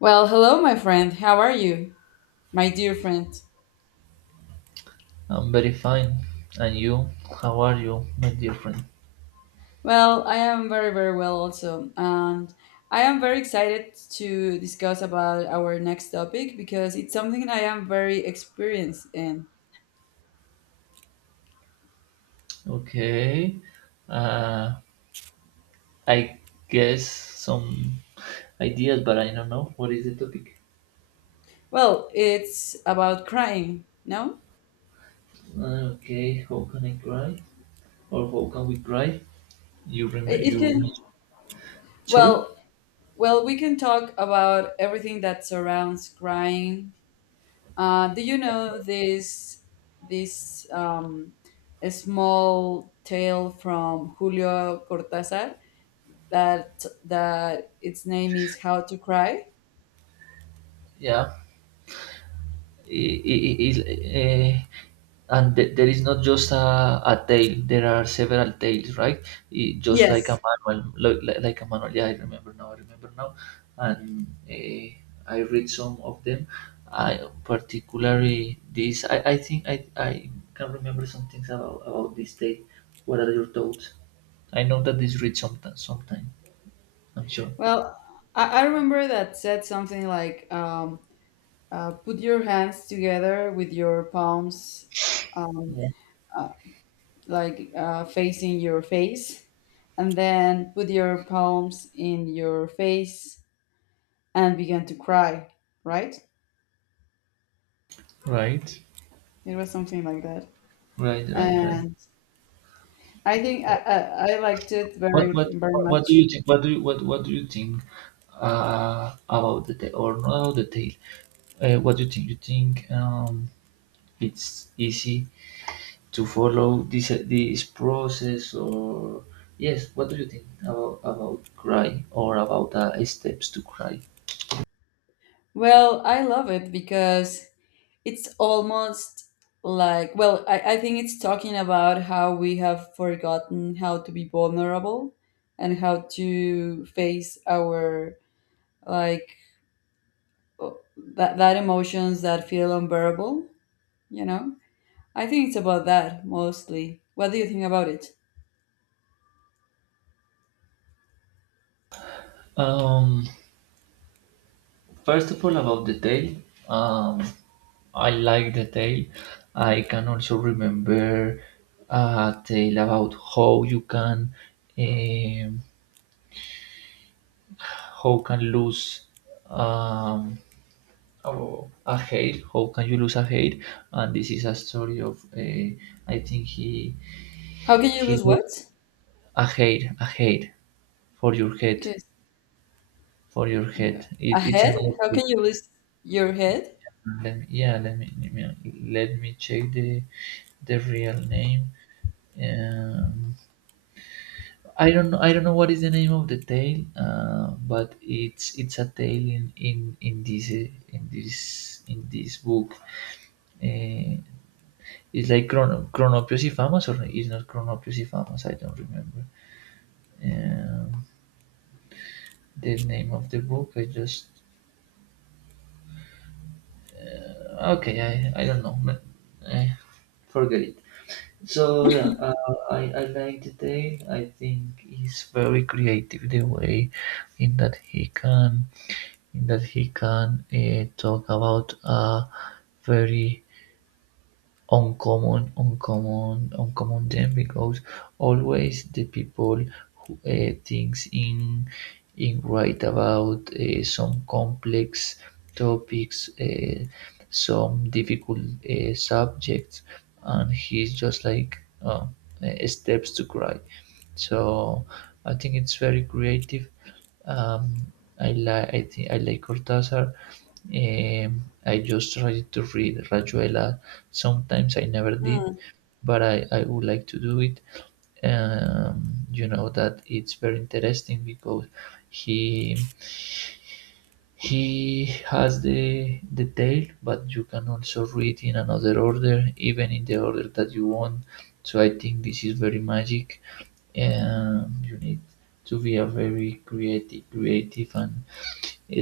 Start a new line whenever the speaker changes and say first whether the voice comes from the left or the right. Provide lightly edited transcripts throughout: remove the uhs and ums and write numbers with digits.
left: Well, hello, my friend. How are you, my dear friend?
right: I'm very fine. And you? How are you, my dear friend?
left: Well, I am very, very well also, and I am very excited to discuss about our next topic because it's something I am very experienced in.
right: Okay. Uh, I guess some ideas, but I don't know. What is the topic?
left: Well, it's about crying. No,
right: Okay. How can I cry? Or how can we cry? You remember?
left: it can.
right: Sorry?
left: Well, well, we can talk about everything that surrounds crying. Do you know this small tale from Julio Cortázar? That its name is How to Cry.
right: Yeah. I- I- I- is- eh, And there is not just a tale. There are several tales, right? Just like
left: Yes.
right: a manual, like a manual. Yeah, I remember now, I remember now. And I read some of them. I think I can remember some things about this tale. What are your thoughts? I know that this reads sometime, I'm sure.
left: Well, I remember that said something like, "Put your hands together with your palms, um,
right: Yeah.
left: uh, like facing your face, and then put your palms in your face and begin to cry." Right?
right: Right,
left: It was something like that,
right: right, right, right.
left: and I think I liked it
right: What
left: very
right: what
left: very
right: what what do you
left: much.
right: think? What do you think about the tail or not about the tail? What do you think? You think it's easy to follow this process or yes? What do you think about cry or about steps to cry?
left: Well, I love it because it's almost like well I think it's talking about how we have forgotten how to be vulnerable and how to face our like o- that emotions that feel unbearable you know I think it's about that mostly. What do you think about it?
right: Um, First of all, about the tail. Um, I like the tale. I can also remember a tale about how you can um, how can lose um, oh, a hair? How can you lose a hair? And this is a story of I think
left: How can you
right: he
left: lose what?
right: lost a hair for your head,
left: Because a
right: it's another
left: head, how
right: book.
left: can you lose your head?
right: Let me, yeah, let me, let me let me check the real name. Um, I don't know. I don't know what is the name of the tale, but it's a tale in this in this book. Uh, it's like Chronopiosifamas or no, it's not Chronopiosifamas, I don't remember. Um, the name of the book, I just, okay, I don't know, but eh, forget it. So yeah, I like the tale. I think he's very creative the way in that he can in that he can talk about a very uncommon then because always the people who thinks in write about some complex topics, some difficult subjects, and he's just like steps to cry. So I think it's very creative. Um, I think I like Cortázar. I just tried to read Rayuela. Sometimes I never did,
left: Hmm.
right: but I would like to do it. You know that it's very interesting because he he has the tale, but you can also read in another order, even in the order that you want. So I think this is very magic. You need to be a very creative and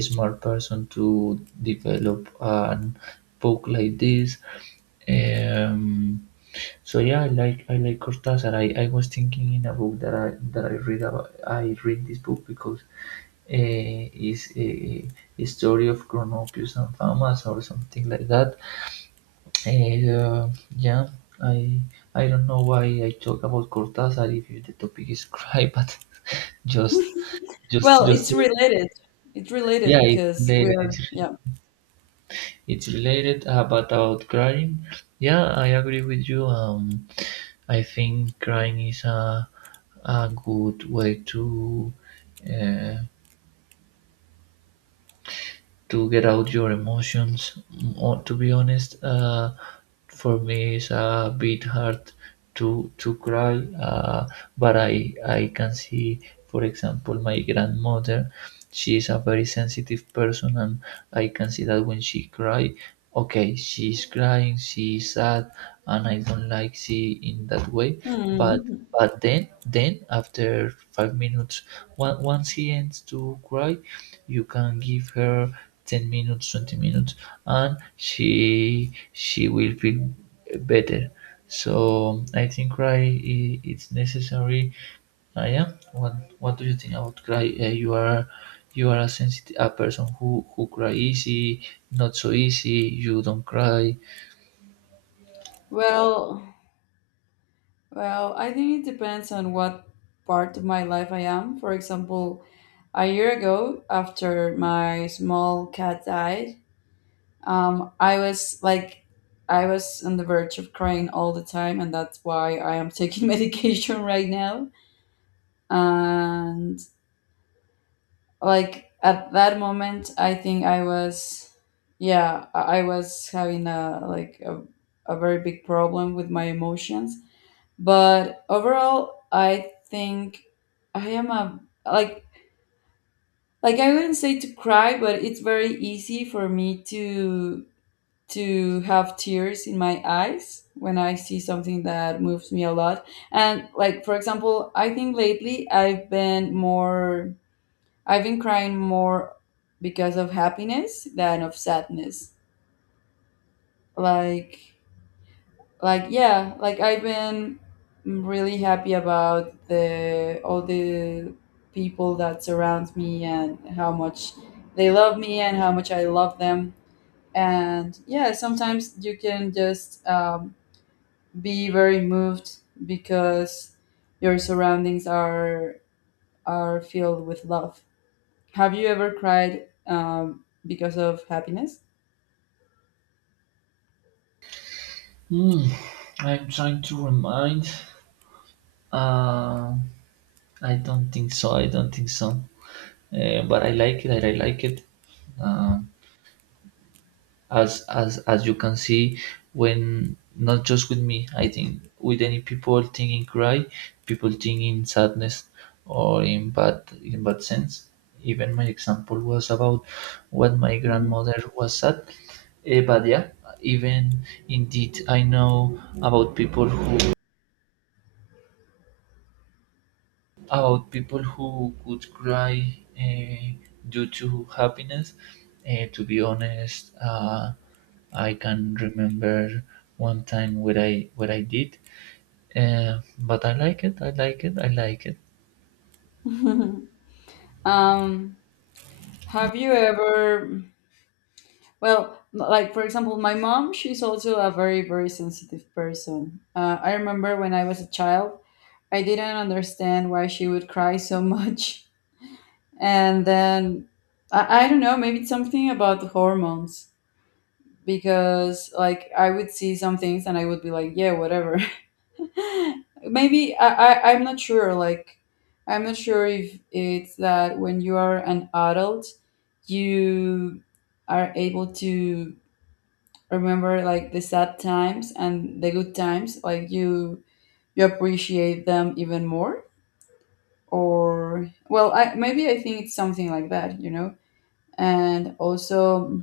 right: smart person to develop a book like this. Um, so yeah, I like Cortázar. I was thinking in a book that I read about, I read this book because is a story of Cronopius and Famas or something like that. And, yeah, I I don't know why I talk about Cortázar if the topic is cry, but just
left: Well,
right: just
left: it's
right: say
left: related. it's related
right: yeah, it's
left: because
right: related.
left: we're yeah.
right: It's related about crying. Yeah, I agree with you. I think crying is a good way uh, to get out your emotions. To be honest, for me it's a bit hard to cry, uh, but I can see, for example, my grandmother. She is a very sensitive person, and I can see that when she cry, okay, she's crying, she's sad, and I don't like she in that way. But
left: Hmm.
right: but then after 5 minutes, once he ends to cry, you can give her 10 minutes, 20 minutes, and she will feel better. So I think it's necessary. I am. What do you think about cry? You are a sensitive a person who cry easy, not so easy. You don't cry.
left: well Well, I think it depends on what part of my life I am. For example, a year ago, after my small cat died, I was like, I was on the verge of crying all the time, and that's why I am taking medication right now. And like at that moment, I think I was, yeah, I was having a like a very big problem with my emotions. But overall, I think I am a like like I wouldn't say to cry, but it's very easy for me to have tears in my eyes when I see something that moves me a lot. And like for example, I think lately I've been crying more because of happiness than of sadness. Like like yeah, like I've been really happy about the all the people that surround me and how much they love me and how much I love them. And yeah, sometimes you can just be very moved because your surroundings are filled with love. Have you ever cried because of happiness?
right: Hmm. I'm trying to remind. Um, I don't think so. I don't think so. But I like it. I like it. Um, as as you can see when not just with me, I think with any people thinking cry, people thinking sadness, or in bad sense, even my example was about what my
left: Mhm.
right: grandmother was sad. But yeah, even indeed I know about people who, about people who would cry due to happiness. To be honest, I can remember one time where I what I did, but I like it. I like it. I like it.
left: um, have you ever Well, like for example, my mom, she's also a very, very sensitive person. I remember when I was a child, I didn't understand why she would cry so much. And then I don't know, maybe it's something about the hormones because like I would see some things and I would be like, yeah, whatever. Maybe I'm not sure. Like, I'm not sure if it's that when you are an adult, you are able to remember like the sad times and the good times, like you appreciate them even more. Or well, I maybe I think it's something like that, you know. And also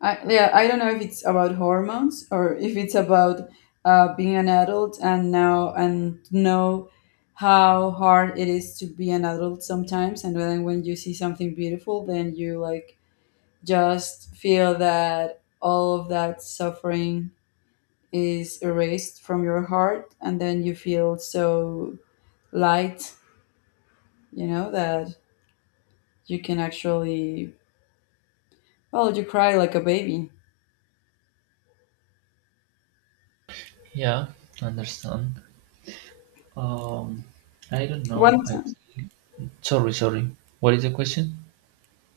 left: I yeah, I don't know if it's about hormones or if it's about being an adult and now and know how hard it is to be an adult sometimes. And then when you see something beautiful, then you like just feel that all of that suffering is erased from your heart, and then you feel so light, you know, that you can actually well you cry like a baby.
right: Yeah, understand. Um, I don't know.
left: One time.
right: Sorry, sorry. What is the question?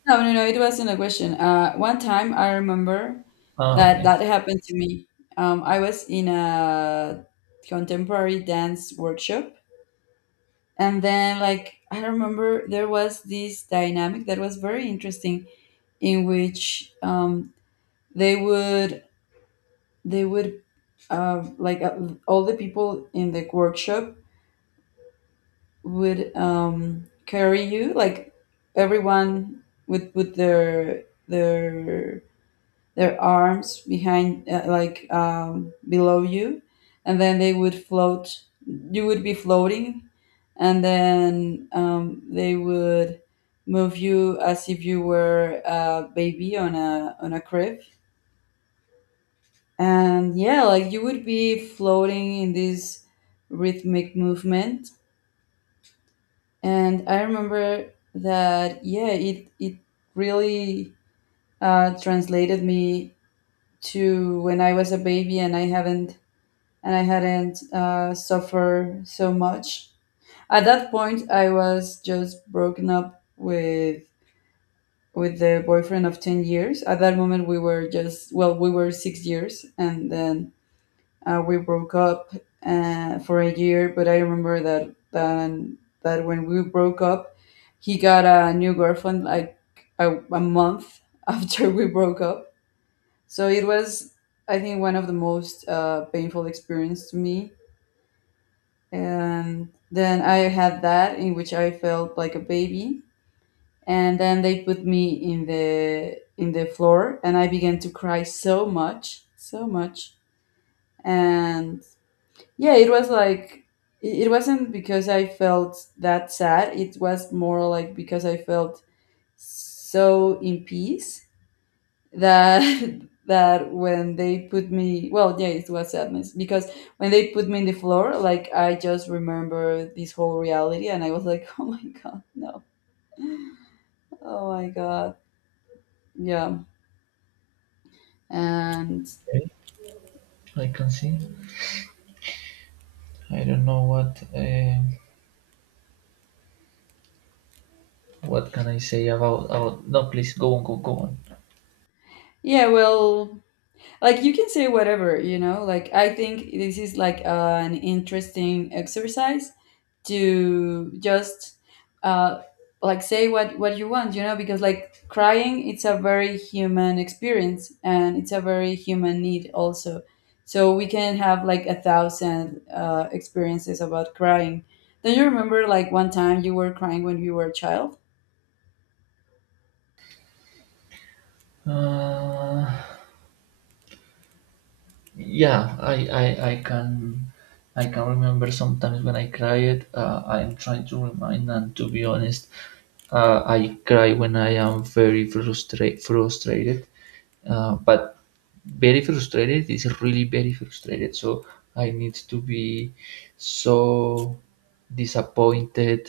left: No, no, no, it wasn't a question. One time I remember
right: Ah, okay.
left: that happened to me. I was in a contemporary dance workshop, and then like I remember there was this dynamic that was very interesting, in which they would they would like all the people in the workshop would carry you like everyone with their arms behind below you. And then they would float. You would be floating. And then they would move you as if you were a baby on a crib. And yeah, like you would be floating in this rhythmic movement. And I remember that yeah, it really translated me to when I was a baby and I haven't and I hadn't suffered so much. At that point I was just broken up with the boyfriend of 10 years. At that moment we were just well we were 6 years, and then we broke up for a year. But I remember that that when we broke up, he got a new girlfriend like a month after we broke up. So it was, I think, one of the most painful experience to me. And then I had that in which I felt like a baby. And then they put me in the floor, and I began to cry so much, so much, and yeah, it was like it wasn't because I felt that sad. It was more like because I felt so in peace that that when they put me, well, yeah, it was sadness because when they put me in the floor, like I just remember this whole reality, and I was like, oh my god, no, oh my god, yeah, and
right: Okay, I can see. I don't know what can I say about. No, please go on, go on.
left: yeah, well, like you can say whatever, you know, like I think this is like an interesting exercise to just uh like say what you want, you know, because like crying it's a very human experience and it's a very human need also. So we can have like a thousand experiences about crying. Don't you remember like one time you were crying when you were a child?
right: Uh, yeah, I can remember sometimes when I cried, I am trying to remind, and to be honest, I cry when I am very frustrated. But very frustrated is really very frustrated, so I need to be so disappointed,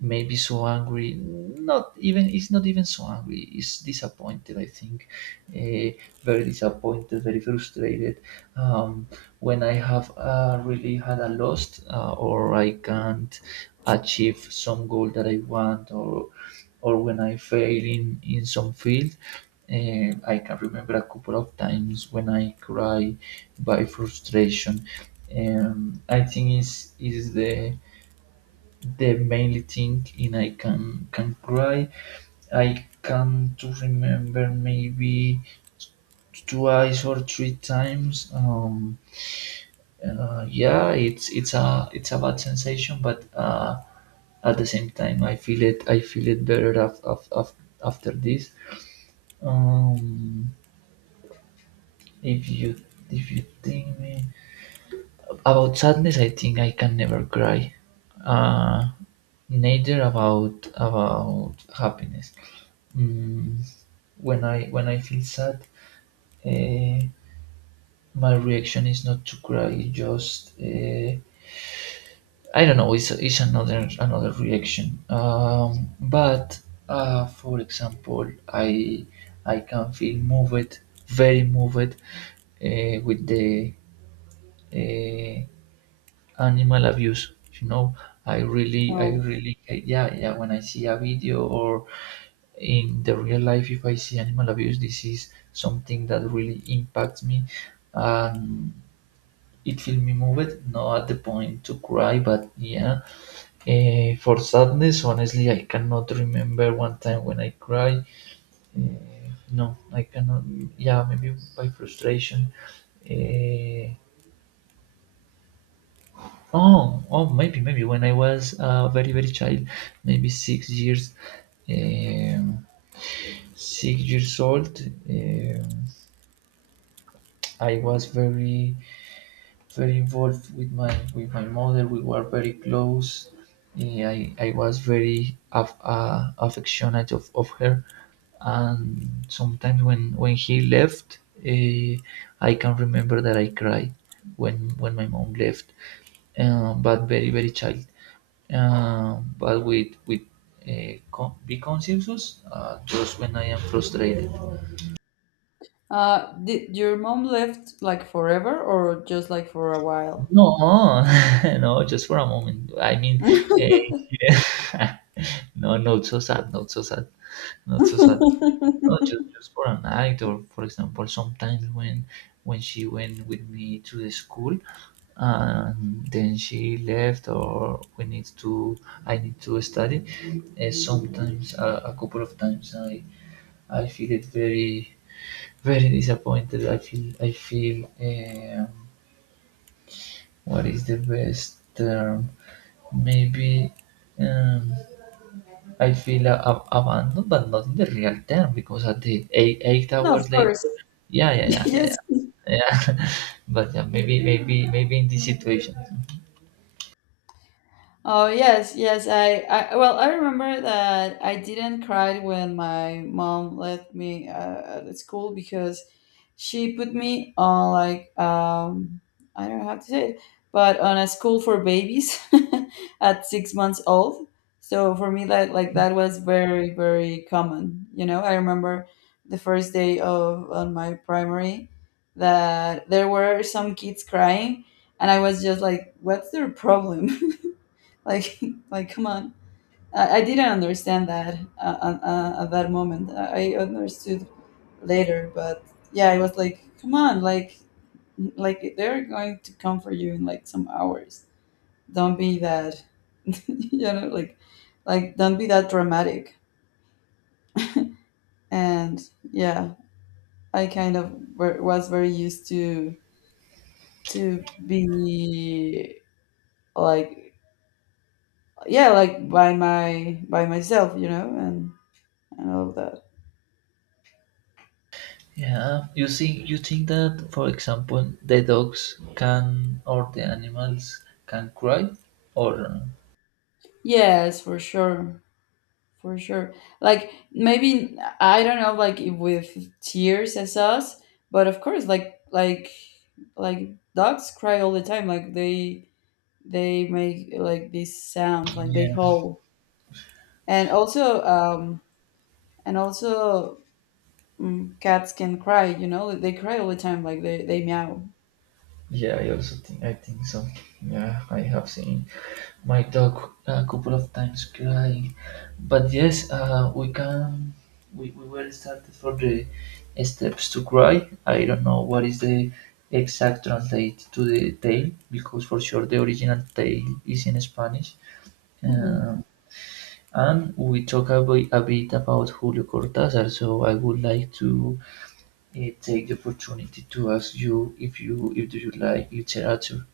right: maybe so angry, not even, it's not even so angry, it's disappointed, I think. uh, very disappointed, very frustrated. um, when I have really had a loss, or I can't achieve some goal that I want, or when I fail in some field. I can remember a couple of times when I cry by frustration. I think is the mainly thing in I can cry. I can to remember maybe twice or three times. Yeah, it's a bad sensation, but at the same time, I feel it. I feel it better after this. Um, if you if you think me- about sadness, I think I can never cry. Uh, neither about happiness. Mm, when I feel sad, uh, my reaction is not to cry, just. I don't know. It's another reaction. But for example, I can feel moved, very moved, with the uh, animal abuse. You know, I
left: Oh.
right: really yeah yeah. When I see a video or in the real life, if I see animal abuse, this is something that really impacts me. Um, it feel me moved, not at the point to cry, but yeah, for sadness, honestly, I cannot remember one time when I cried. No, I cannot. Yeah, maybe by frustration. Eh, oh, maybe, maybe when I was a very, very child, maybe 6 years, um, 6 years old. I was very very involved with my mother. We were very close. I was very affectionate of her, and sometimes when he left, eh, I can remember that I cried when my mom left. But very very child. But with be conscious, just when I am frustrated.
left: Did your mom left like forever or just like for a while?
right: No, no, just for a moment. I mean, eh, no, not so sad, not so sad, not so sad. No, just for a night, or for example, sometimes when she went with me to the school, and then she left, or we need to, I need to study. Sometimes, a couple of times, I feel it very very disappointed. I feel I feel. What is the best term? Maybe um, I feel a abandoned, but not in the real term, because at the eight
left: No, of
right: hours
left: course.
right: later, yeah, yeah, yeah, yeah,
left: Yes.
right: yeah, yeah. But yeah, maybe, maybe, maybe in this situation.
left: Oh yes, yes. I well, I remember that I didn't cry when my mom left me at school because she put me on like I don't know how to say it, but on a school for babies at 6 months old. So for me, that like that was very very common. You know, I remember the first day of on my primary that there were some kids crying, and I was just like, "What's their problem?" Like, like, come on. I didn't understand that at that moment. I understood later, but yeah, I was like, come on, like they're going to come for you in like some hours. Don't be that, you know, like don't be that dramatic. And yeah, I kind of were, was very used to be like, yeah, like by my by myself, you know, and all of that.
right: Yeah, you think that, for example, the dogs can, or the animals can cry, or
left: Yes, for sure. For sure. Like maybe I don't know like if with tears as us, but of course like dogs cry all the time. Like they make like these sounds, like they
right: yeah,
left: howl. And also and also mm, cats can cry, you know? They cry all the time, like they meow.
right: yeah, I also think, I think so. Yeah, I have seen my dog a couple of times crying. But yes, we can. We were started for the steps to cry. I don't know what is the exact translate to the tale, because for sure the original tale is in Spanish.
left: Mhm.
right: Uh, and we talk a bit about Julio Cortázar, so I would like to take the opportunity to ask you if do you like literature.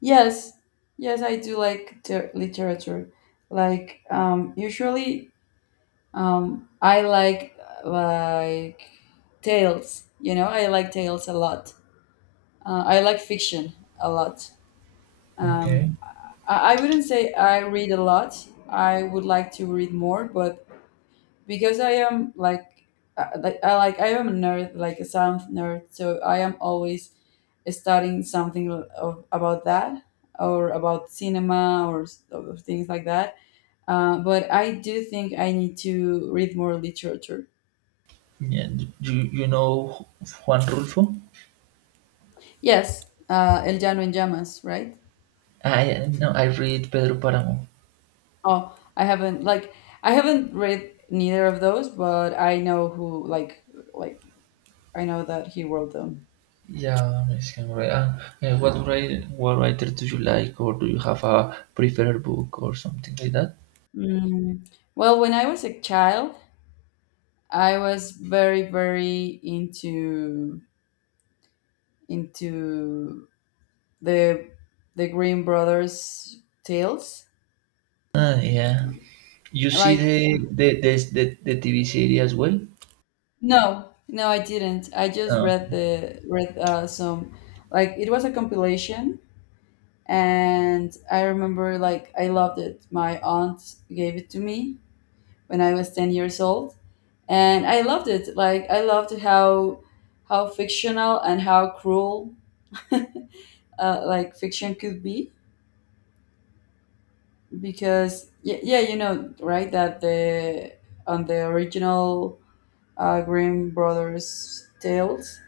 left: Yes. Yes, I do like literature. Like usually I like tales. You know, I like tales a lot. I like fiction a lot. Um,
right: Okay.
left: I wouldn't say I read a lot. I would like to read more, but because I am like I like I am a nerd, like a sound nerd. So I am always studying something of, about that or about cinema or or things like that. But I do think I need to read more literature.
right: Yeah, do you, you know Juan Rulfo?
left: Yes, El Llano en Llamas, right?
right: I no, I read Pedro Páramo.
left: Oh, I haven't like I haven't read neither of those, but I know who like I know that he wrote them.
right: Yeah, Mexican writer. What writer do you like, or do you have a preferred book or something like that?
left: Mm. Well, when I was a child, I was very very into the the Green Brothers tales.
right: Yeah, you see
left: Like
right: the TV series as well.
left: no, no, I didn't. I just
right: Uh,
left: read the read some like it was a compilation, and I remember like I loved it. My aunt gave it to me when I was 10 years old and I loved it. Like I loved how fictional and how cruel uh, like fiction could be because yeah, yeah you know right that the on the original Grimm brothers' tales.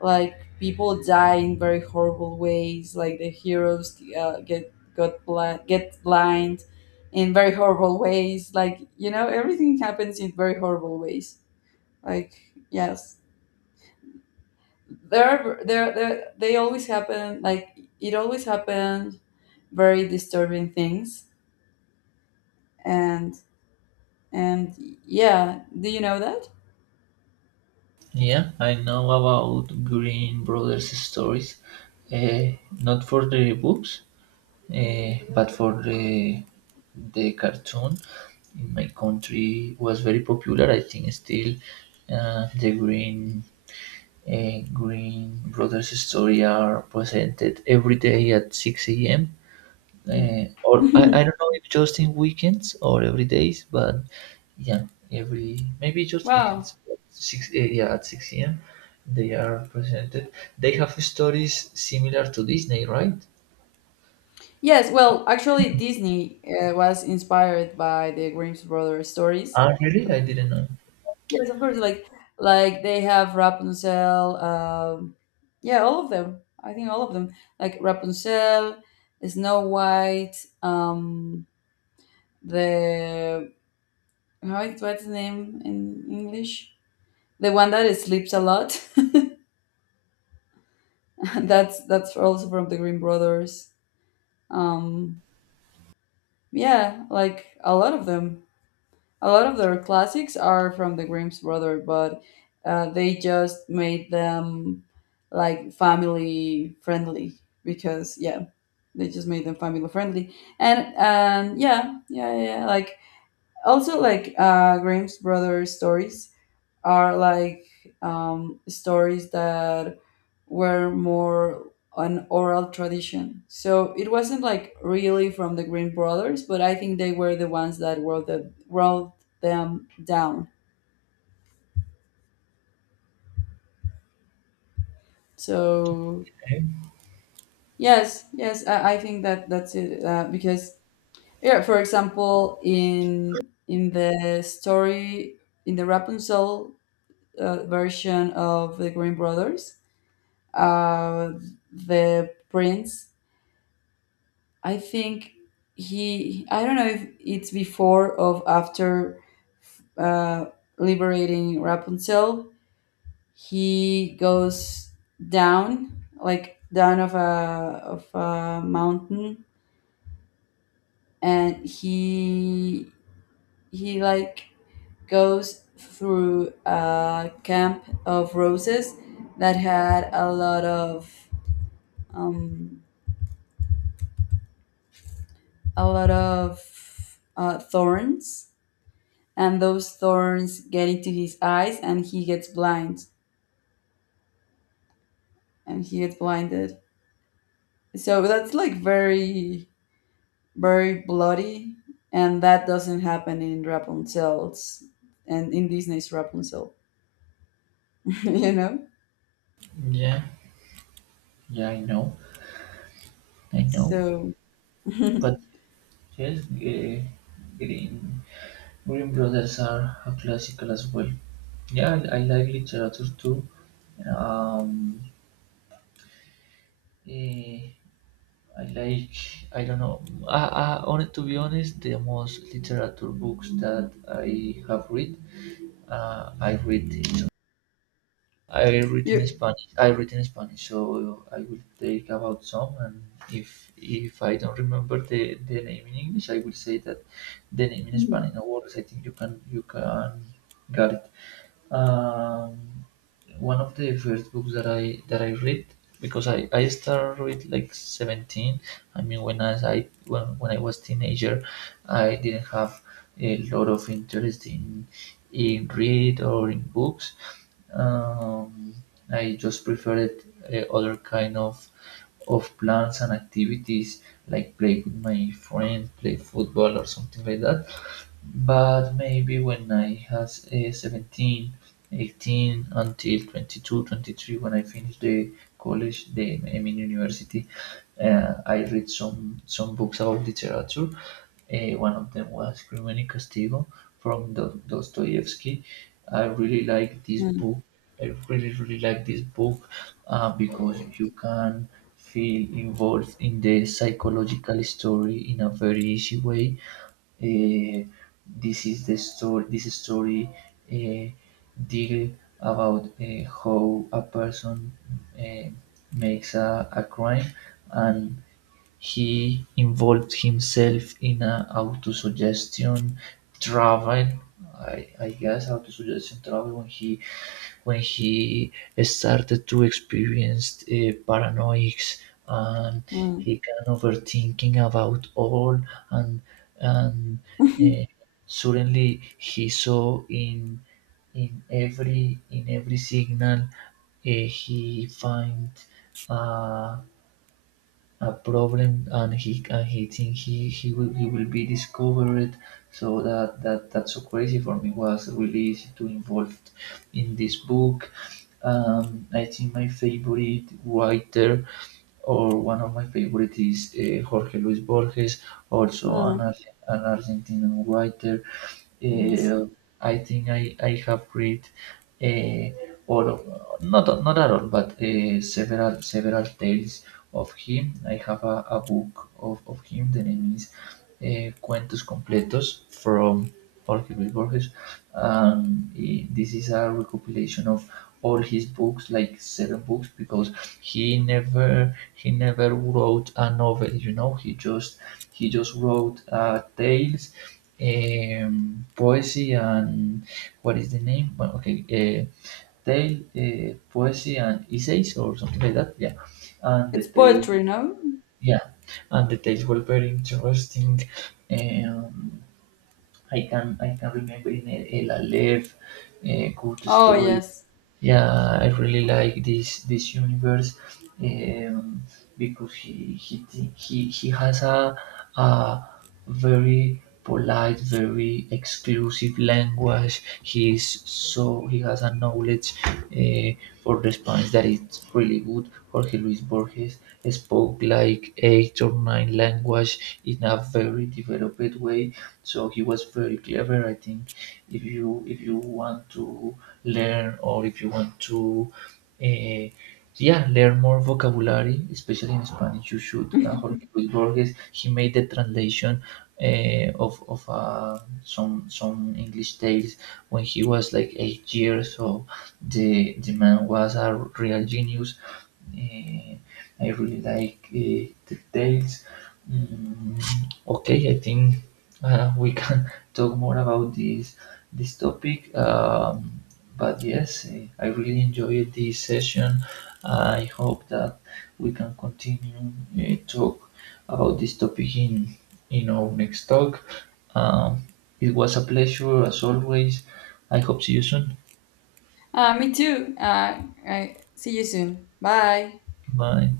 left: Like people die in very horrible ways. Like the heroes get blind in very horrible ways. Like you know, everything happens in very horrible ways. Like yes, there are there there they always happen. Like it always happened very disturbing things, and and yeah, do you know that?
right: yeah, I know about Green Brothers stories. Uh, not for the books, but for the cartoon. In my country, was very popular. I think still the Green Green Brothers story are presented every day at 6 a.m.
left: Mm.
right: Or I don't know if just in weekends or every days, but yeah, every maybe just weekends.
left: Wow.
right: Yeah at 6 a.m. They are presented. They have stories similar to Disney, right?
left: Yes, well, actually, Disney was inspired by the Grimm's brothers stories.
right: Ah, really? I didn't know.
left: Yes, of course, like they have Rapunzel. Yeah, all of them. I think all of them, like Rapunzel, Snow White. Um, the how it, what's the name in English? The one that sleeps a lot. That's also from the Grimm brothers. Um, yeah, like a lot of them. A lot of their classics are from the Grimm's brother, but they just made them like family friendly because yeah, they just made them family friendly. And yeah, yeah, yeah. Yeah, like also like Grimm's brother stories are like stories that were more an oral tradition. So it wasn't like really from the Green Brothers, but I think they were the ones that wrote them down. So
right: Okay.
left: yes, yes, I think that that's it because yeah, for example, in the story in the Rapunzel version of the Green Brothers, uh, the prince I think he, I don't know if it's before or after uh, liberating Rapunzel, he goes down, like down of a mountain, and he he like goes through a camp of roses that had a lot of um, thorns, and those thorns get into his eyes and he gets blind and he gets blinded. So that's like very very bloody, and that doesn't happen in rapunzel's and in Disney's Rapunzel. You know?
right: Yeah, yeah, I know, I know.
left: So
right: But yes, Green Green Brothers are a classical as well. Yeah, I like literature too. Um, eh, I like, I don't know. To be honest, the most literature books that I have read, uh, I read in, I read in
left: you
right: Spanish. I read in Spanish, so I will take about some. And if I don't remember the name in English, I will say that the name in Spanish.
left: mm,
right: No worries. I think you can get it. Um, one of the first books that I read because I started read like 17. I mean, when as I when I was teenager, I didn't have a lot of interest in read or in books. Um, I just preferred other kind of plans and activities like play with my friend, play football or something like that. But maybe when I was 17, 18 until 22, 23 when I finished the college, the I mean university, I read some books about literature. One of them was Crimen y Castigo from Dostoevsky. I really like this book. I really, really like this book because you can feel involved in the psychological story in a very easy way. Uh. This is the story. This story uh, deal about how a person uh, makes a crime and he involved himself in a autosuggestion travel I guess autosuggestion travel when he started to experience paranoics and
left: mm,
right: he can overthinking about all and and uh, suddenly he saw in in every signal he find uh, a problem and he think he will be discovered so that's so crazy for me was really easy to involve in this book. I think my favorite writer or one of my favorite is Jorge Luis Borges, also
left: mm,
right: An Argentinian writer.
left: yes.
right: Uh, I think I have read uh, all of, not at all, but several several tales of him. I have a book of him. The name is Cuentos Completos from particularly Borges. And this is a recopilation of all his books, like seven books, because he never wrote a novel. You know, he just wrote tales, poesy, and what is the name? Well, okay, tale, poesy, and essays, or something like that. Yeah, and
left: It's poetry, no.
right: yeah, and the tales were very interesting. Um, I can remember in a La Lève, Good
left: Oh
right: Story,
left: yes.
right: yeah, I really like this universe um, because he he has a very polite, very exclusive language. He is so he has a knowledge for the Spanish that it's really good. Jorge Luis Borges spoke like 8 or 9 language in a very developed way, so he was very clever. I think if you want to learn or if you want to uh, yeah learn more vocabulary especially in Spanish you should Jorge Luis Borges he made the translation of, of some English tales when he was like 8 years so the man was a real genius. uh, I really like the tales. Mm, okay, I think we can talk more about this this topic. But yes, I really enjoyed this session. I hope that we can continue talk about this topic in our next talk. Um, it was a pleasure as always. I hope see you soon.
left: Me too. I, see you soon, bye.
right: Bye.